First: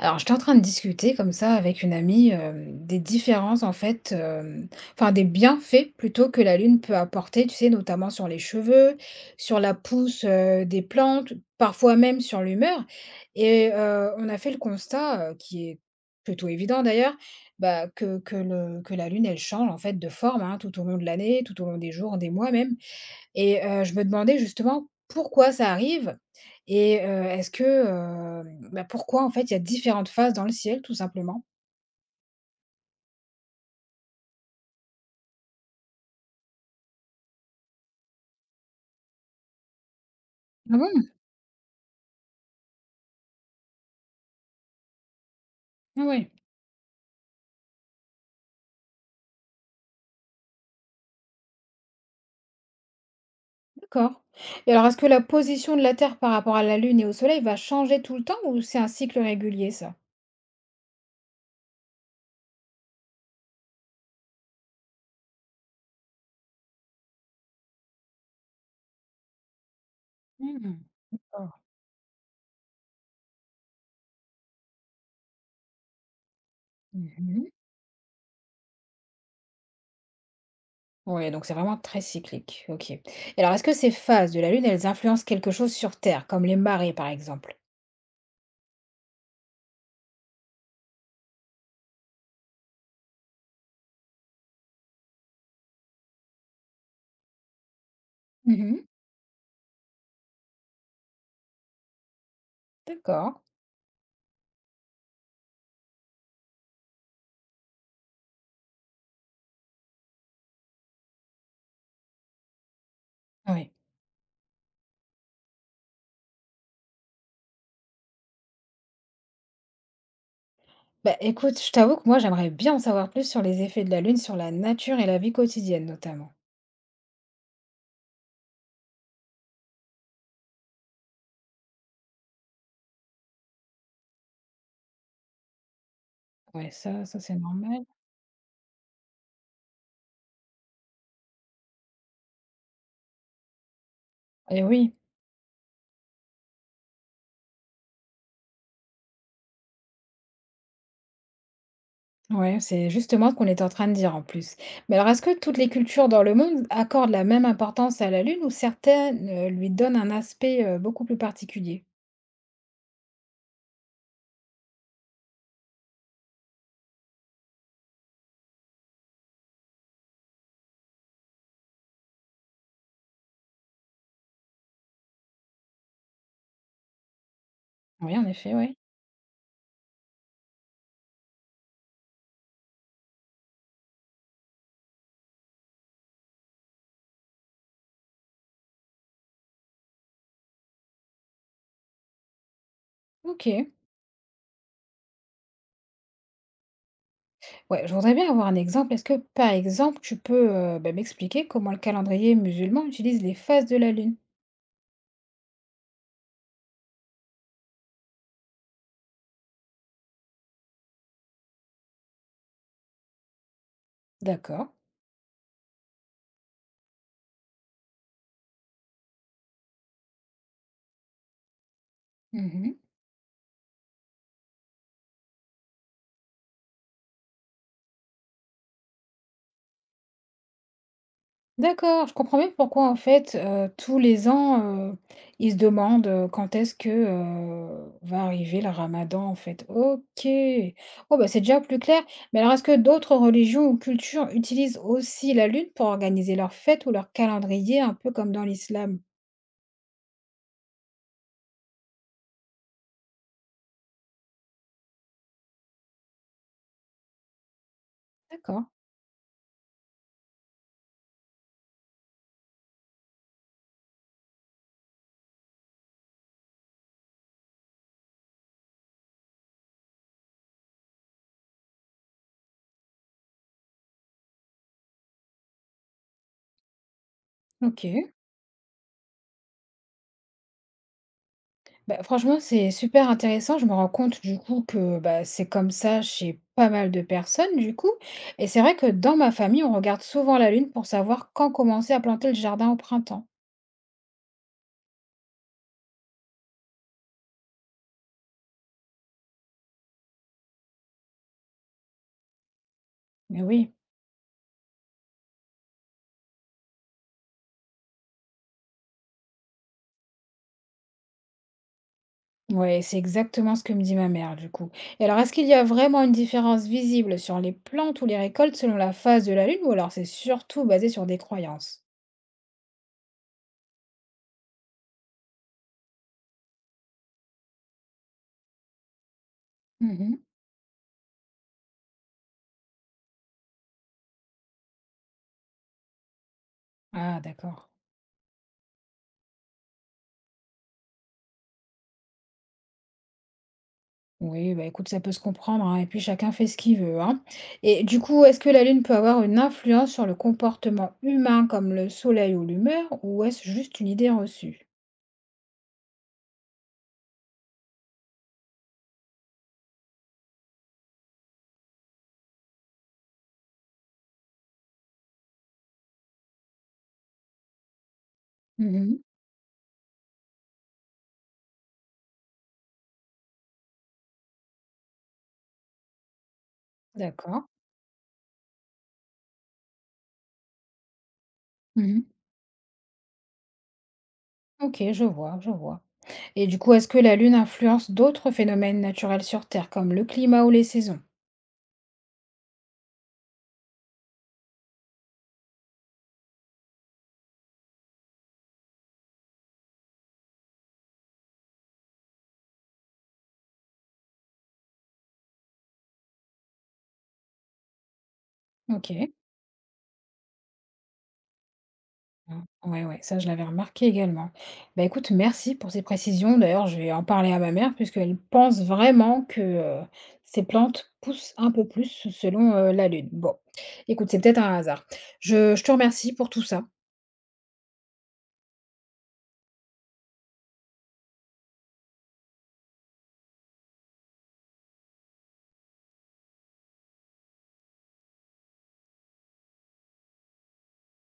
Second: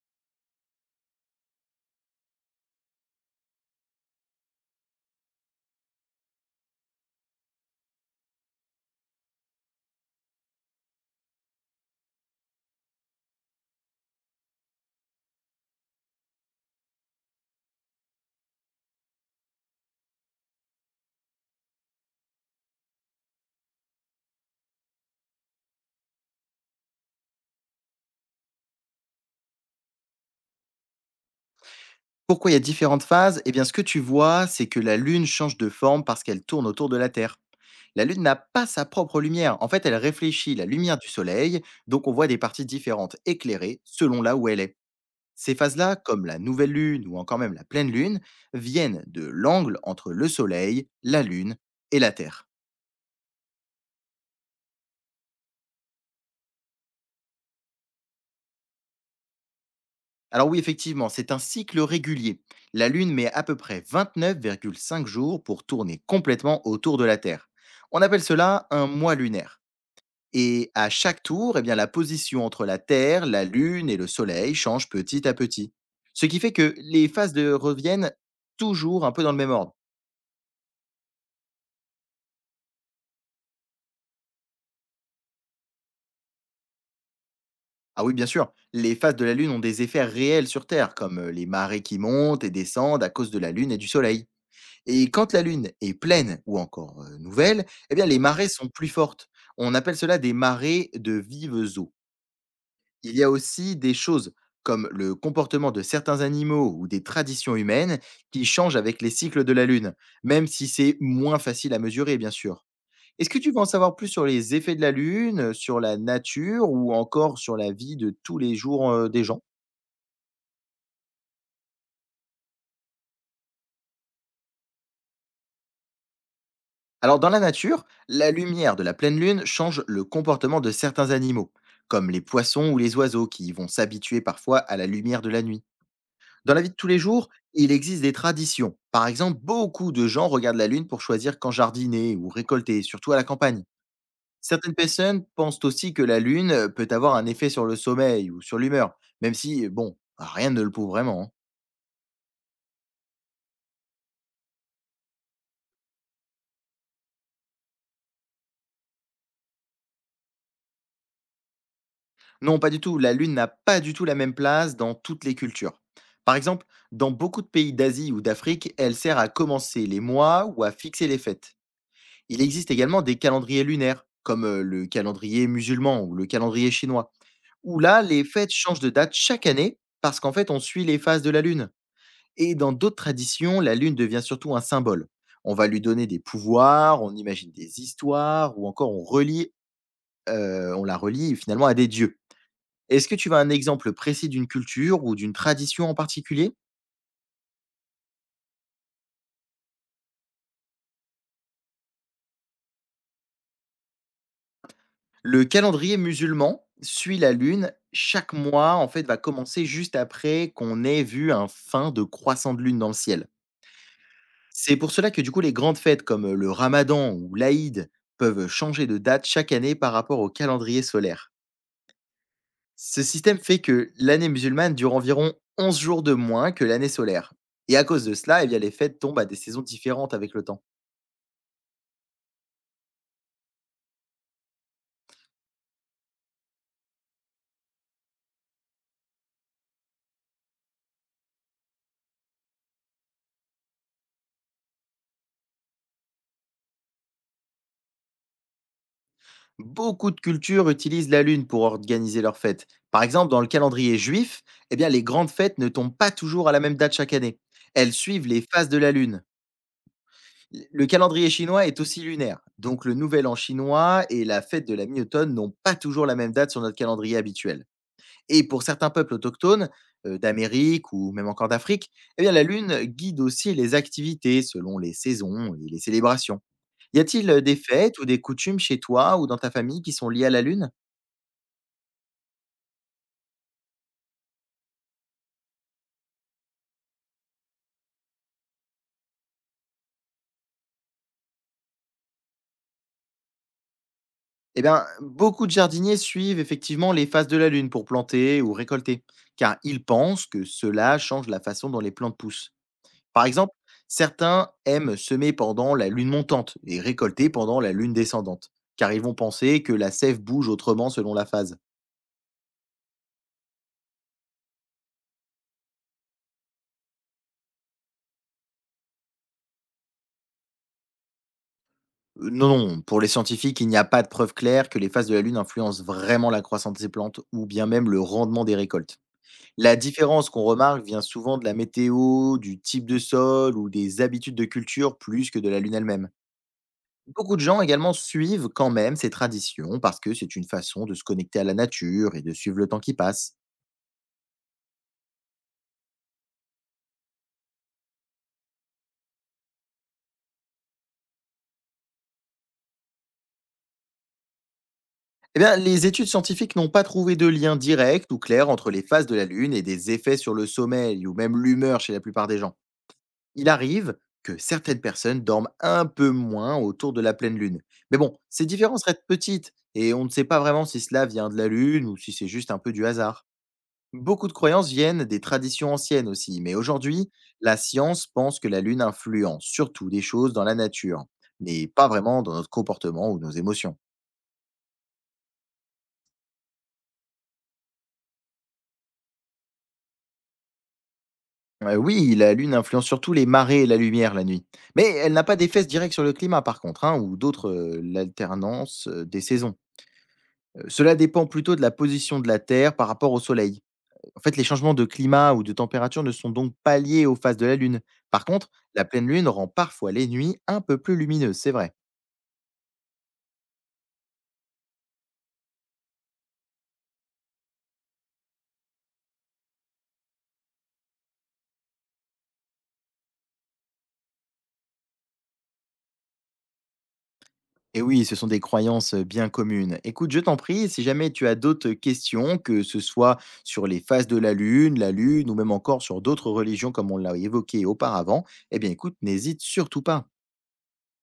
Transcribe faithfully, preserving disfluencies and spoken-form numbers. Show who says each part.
Speaker 1: Alors, j'étais en train de discuter comme ça avec une amie euh, des différences en fait, euh, enfin des bienfaits plutôt que la lune peut apporter, tu sais, notamment sur les cheveux, sur la pousse euh, des plantes, parfois même sur l'humeur. Et euh, on a fait le constat, euh, qui est plutôt évident d'ailleurs, bah, que, que le- que la lune, elle change en fait de forme, hein, tout au long de l'année, tout au long des jours, des mois même. Et heu, je me demandais justement pourquoi ça arrive et heu, est-ce que, hem, bah, pourquoi en fait il y a différentes phases dans le ciel tout simplement?
Speaker 2: Pourquoi il y a différentes phases? Eh bien, ce que tu vois, c'est que la Lune change de forme parce qu'elle tourne autour de la Terre. La Lune n'a pas sa propre lumière. En fait, elle réfléchit la
Speaker 1: Ah
Speaker 2: lumière
Speaker 1: bon?
Speaker 2: du Soleil, donc on voit des parties différentes éclairées selon là où elle est. Ces phases-là,
Speaker 1: Ah
Speaker 2: comme
Speaker 1: ouais.
Speaker 2: la nouvelle Lune ou encore même la pleine Lune, viennent de l'angle entre le Soleil, la Lune et la Terre.
Speaker 1: D'accord. Et alors, est-ce que la position de la Terre par rapport à la Lune et au Soleil va changer tout le temps ou c'est un cycle régulier, ça?
Speaker 2: Alors oui, effectivement, c'est un cycle régulier. La Lune met à peu près vingt-neuf virgule cinq jours pour tourner complètement autour de la Terre. On appelle cela un mois lunaire. Et
Speaker 1: Mmh.
Speaker 2: à chaque
Speaker 1: Oh.
Speaker 2: tour, eh bien, la position entre la Terre, la Lune et le Soleil change petit à petit. Ce qui fait que les
Speaker 1: Mmh
Speaker 2: phases
Speaker 1: mh.
Speaker 2: de reviennent toujours un peu dans le même ordre.
Speaker 1: Ouais, donc c'est vraiment très cyclique. OK, et alors est-ce que ces phases de la Lune, elles influencent quelque chose sur Terre, comme les marées par exemple?
Speaker 2: Ah oui, bien sûr, les phases de la Lune ont des effets réels sur Terre, comme euh, les marées qui montent et descendent à cause de la Lune et du Soleil. Et quand la Lune est pleine ou encore euh, nouvelle, eh bien, les marées sont
Speaker 1: Mmh.
Speaker 2: plus fortes. On appelle cela des marées de vives eaux. Il y a
Speaker 1: D'accord.
Speaker 2: aussi des choses comme le comportement de certains animaux ou des traditions humaines qui changent avec les cycles de la Lune, même si c'est moins facile à mesurer, bien sûr. Est-ce que tu veux en
Speaker 1: Oui.
Speaker 2: savoir plus sur les effets de la Lune, sur la nature ou encore sur la vie de tous les jours euh, des gens?
Speaker 1: Bah, écoute, je t'avoue que moi, j'aimerais bien en savoir plus sur les effets de la Lune sur la nature et la vie quotidienne, notamment.
Speaker 2: Alors dans la nature, la lumière de la pleine Lune change le comportement de certains animaux, comme les poissons ou les oiseaux qui vont s'habituer parfois à la lumière de la nuit. Dans la vie
Speaker 1: Ouais,
Speaker 2: de tous les
Speaker 1: ça, ça
Speaker 2: jours,
Speaker 1: c'est
Speaker 2: il
Speaker 1: normal.
Speaker 2: existe des traditions. Par exemple, beaucoup de gens regardent la lune pour choisir quand jardiner ou récolter, surtout à la campagne.
Speaker 1: Et
Speaker 2: Certaines
Speaker 1: oui,
Speaker 2: personnes pensent aussi que la lune euh, peut avoir un effet sur le sommeil ou sur l'humeur, même si, bon, rien ne le prouve vraiment, hein.
Speaker 1: ouais, c'est justement ce qu'on est en train de dire en plus. Mais alors, est-ce que toutes les cultures dans le monde accordent la même importance à la Lune ou certaines euh, lui donnent un aspect euh, beaucoup plus particulier?
Speaker 2: Non, pas du tout, la lune n'a pas du tout la même place dans toutes les cultures. Par exemple, dans beaucoup de pays d'Asie ou d'Afrique, elle sert à commencer les mois ou à fixer les fêtes. Il existe également des calendriers lunaires, comme euh, le calendrier musulman ou le calendrier chinois, où là,
Speaker 1: Oui,
Speaker 2: les
Speaker 1: en
Speaker 2: fêtes
Speaker 1: effet, oui.
Speaker 2: changent de date chaque année parce qu'en fait, on suit les phases de la lune. Et dans d'autres traditions, la lune devient surtout un symbole. On va lui donner des pouvoirs, on imagine des histoires, ou encore on relie, euh, on la relie finalement à des dieux. Est-ce que tu as
Speaker 1: Ok.
Speaker 2: un exemple précis d'une culture ou d'une tradition en particulier?
Speaker 1: Ouais, je voudrais bien avoir un exemple. Est-ce que, par exemple, tu peux euh, bah, m'expliquer comment le calendrier musulman utilise les phases de la Lune?
Speaker 2: Le calendrier musulman suit la lune. Chaque mois, en fait, va commencer juste après qu'on ait vu un fin de croissant de lune dans le ciel.
Speaker 1: D'accord.
Speaker 2: C'est pour cela que du coup les grandes fêtes comme le ramadan ou l'Aïd peuvent changer de date chaque année par rapport au calendrier solaire. Ce système fait que l'année musulmane dure environ onze jours de moins que l'année solaire et à cause de cela, eh bien les fêtes tombent à des saisons différentes avec le temps.
Speaker 1: D'accord, je comprends bien pourquoi en fait, heu, tous les ans, heu, ils se demandent, heu, quand est-ce que, heu, va arriver le ramadan en fait. OK. Oh bah, c'est déjà plus clair. Mais alors est-ce que d'autres religions ou cultures utilisent aussi la lune pour organiser leurs fêtes ou leur calendrier un peu comme dans l'islam?
Speaker 2: Beaucoup de cultures utilisent la lune pour organiser leurs fêtes. Par exemple, dans le calendrier juif, eh bien les grandes fêtes ne tombent pas toujours à la même date chaque année. Elles suivent les
Speaker 1: D'accord,
Speaker 2: phases de la lune. Le calendrier chinois est aussi lunaire, donc le nouvel an chinois et la fête de la mi-automne n'ont pas toujours la même date sur notre calendrier habituel. Et pour certains peuples autochtones, euh, d'Amérique ou même encore d'Afrique, eh bien la lune guide aussi les activités selon les saisons et les célébrations. Y a-t-il euh, des fêtes ou
Speaker 1: OK.
Speaker 2: des coutumes chez toi ou dans ta famille qui sont liées à la lune?
Speaker 1: Bah, franchement, c'est super intéressant. Je me rends compte du coup que, bah, c'est comme ça chez pas mal de personnes du coup. Et c'est vrai que dans ma famille, on regarde souvent la lune pour savoir quand commencer à planter le jardin au printemps.
Speaker 2: Eh bien, beaucoup de jardiniers suivent effectivement les phases de la Lune pour planter ou récolter, car ils pensent que cela change la façon dont les plantes poussent. Par
Speaker 1: Mais
Speaker 2: exemple,
Speaker 1: oui,
Speaker 2: certains aiment semer pendant la lune montante et récolter pendant la lune descendante, car ils vont penser que la sève bouge autrement selon la phase.
Speaker 1: ouais, c'est exactement ce que me dit ma mère du coup. Et alors, est-ce qu'il y a vraiment une différence visible sur les plantes ou les récoltes selon la phase de la lune ou alors c'est surtout basé sur des croyances?
Speaker 2: Euh, Non, non, pour les scientifiques, il n'y a pas de preuve claire que les phases de la Lune influencent vraiment la croissance des plantes ou bien même le rendement des récoltes. La
Speaker 1: Mhm.
Speaker 2: différence qu'on remarque vient souvent de la météo, du type de sol ou des habitudes de culture plus que de la Lune elle-même.
Speaker 1: Ah,
Speaker 2: Beaucoup de gens
Speaker 1: d'accord.
Speaker 2: également suivent quand même ces traditions parce que c'est une façon de se connecter à la nature et de suivre le temps qui passe.
Speaker 1: Oui, bah écoute, ça peut se comprendre, hein, et puis chacun fait ce qu'il veut, hein. Et du coup, est-ce que la Lune peut avoir une influence sur le comportement humain comme le Soleil ou l'humeur, ou est-ce juste une idée reçue?
Speaker 2: Eh bien, les études scientifiques n'ont pas trouvé de lien direct ou clair entre les phases de la Lune et des effets sur le sommeil ou même l'humeur chez la plupart des gens. Il arrive que certaines personnes dorment un peu moins autour de la pleine Lune. Mais bon, ces différences restent
Speaker 1: Mhm.
Speaker 2: petites et on ne sait pas vraiment si cela vient de la Lune ou si c'est juste un peu du hasard. Beaucoup de croyances viennent des traditions anciennes aussi, mais aujourd'hui,
Speaker 1: D'accord.
Speaker 2: la science pense que la Lune influence surtout des choses dans la nature, mais pas
Speaker 1: Mhm.
Speaker 2: vraiment dans notre comportement ou nos émotions.
Speaker 1: Ok, je vois, je vois. Et du coup, est-ce que la Lune influence d'autres phénomènes naturels sur Terre, comme le climat ou les saisons?
Speaker 2: Heu, oui, la Lune influence surtout les marées et la lumière la nuit. Mais elle n'a pas d'effet direct sur le climat par contre, hein, ou d'autres, heu, l'alternance, heu, des saisons. Heu, cela dépend plutôt de la position de la Terre par rapport au Soleil. En fait, les changements de climat ou de température ne sont donc pas liés aux phases de la Lune. Par contre, la pleine
Speaker 1: Ok.
Speaker 2: Lune rend parfois les nuits un peu plus lumineuses, c'est vrai.
Speaker 1: Mmh. Ouais, ouais, ça je l'avais remarqué également. Bah, écoute, merci pour ces précisions. D'ailleurs, je vais en parler à ma mère puisqu'elle pense vraiment que euh, ces plantes poussent un peu plus selon euh, la lune. Bon, écoute, c'est peut-être un hasard. Je, je te remercie pour tout ça.
Speaker 2: Et oui, ce sont des croyances bien communes. Écoute, je t'en prie, si jamais tu as d'autres questions, que ce soit sur les phases de la Lune, la Lune, ou même encore sur d'autres religions comme on l'a évoqué auparavant, eh bien écoute, n'hésite surtout pas.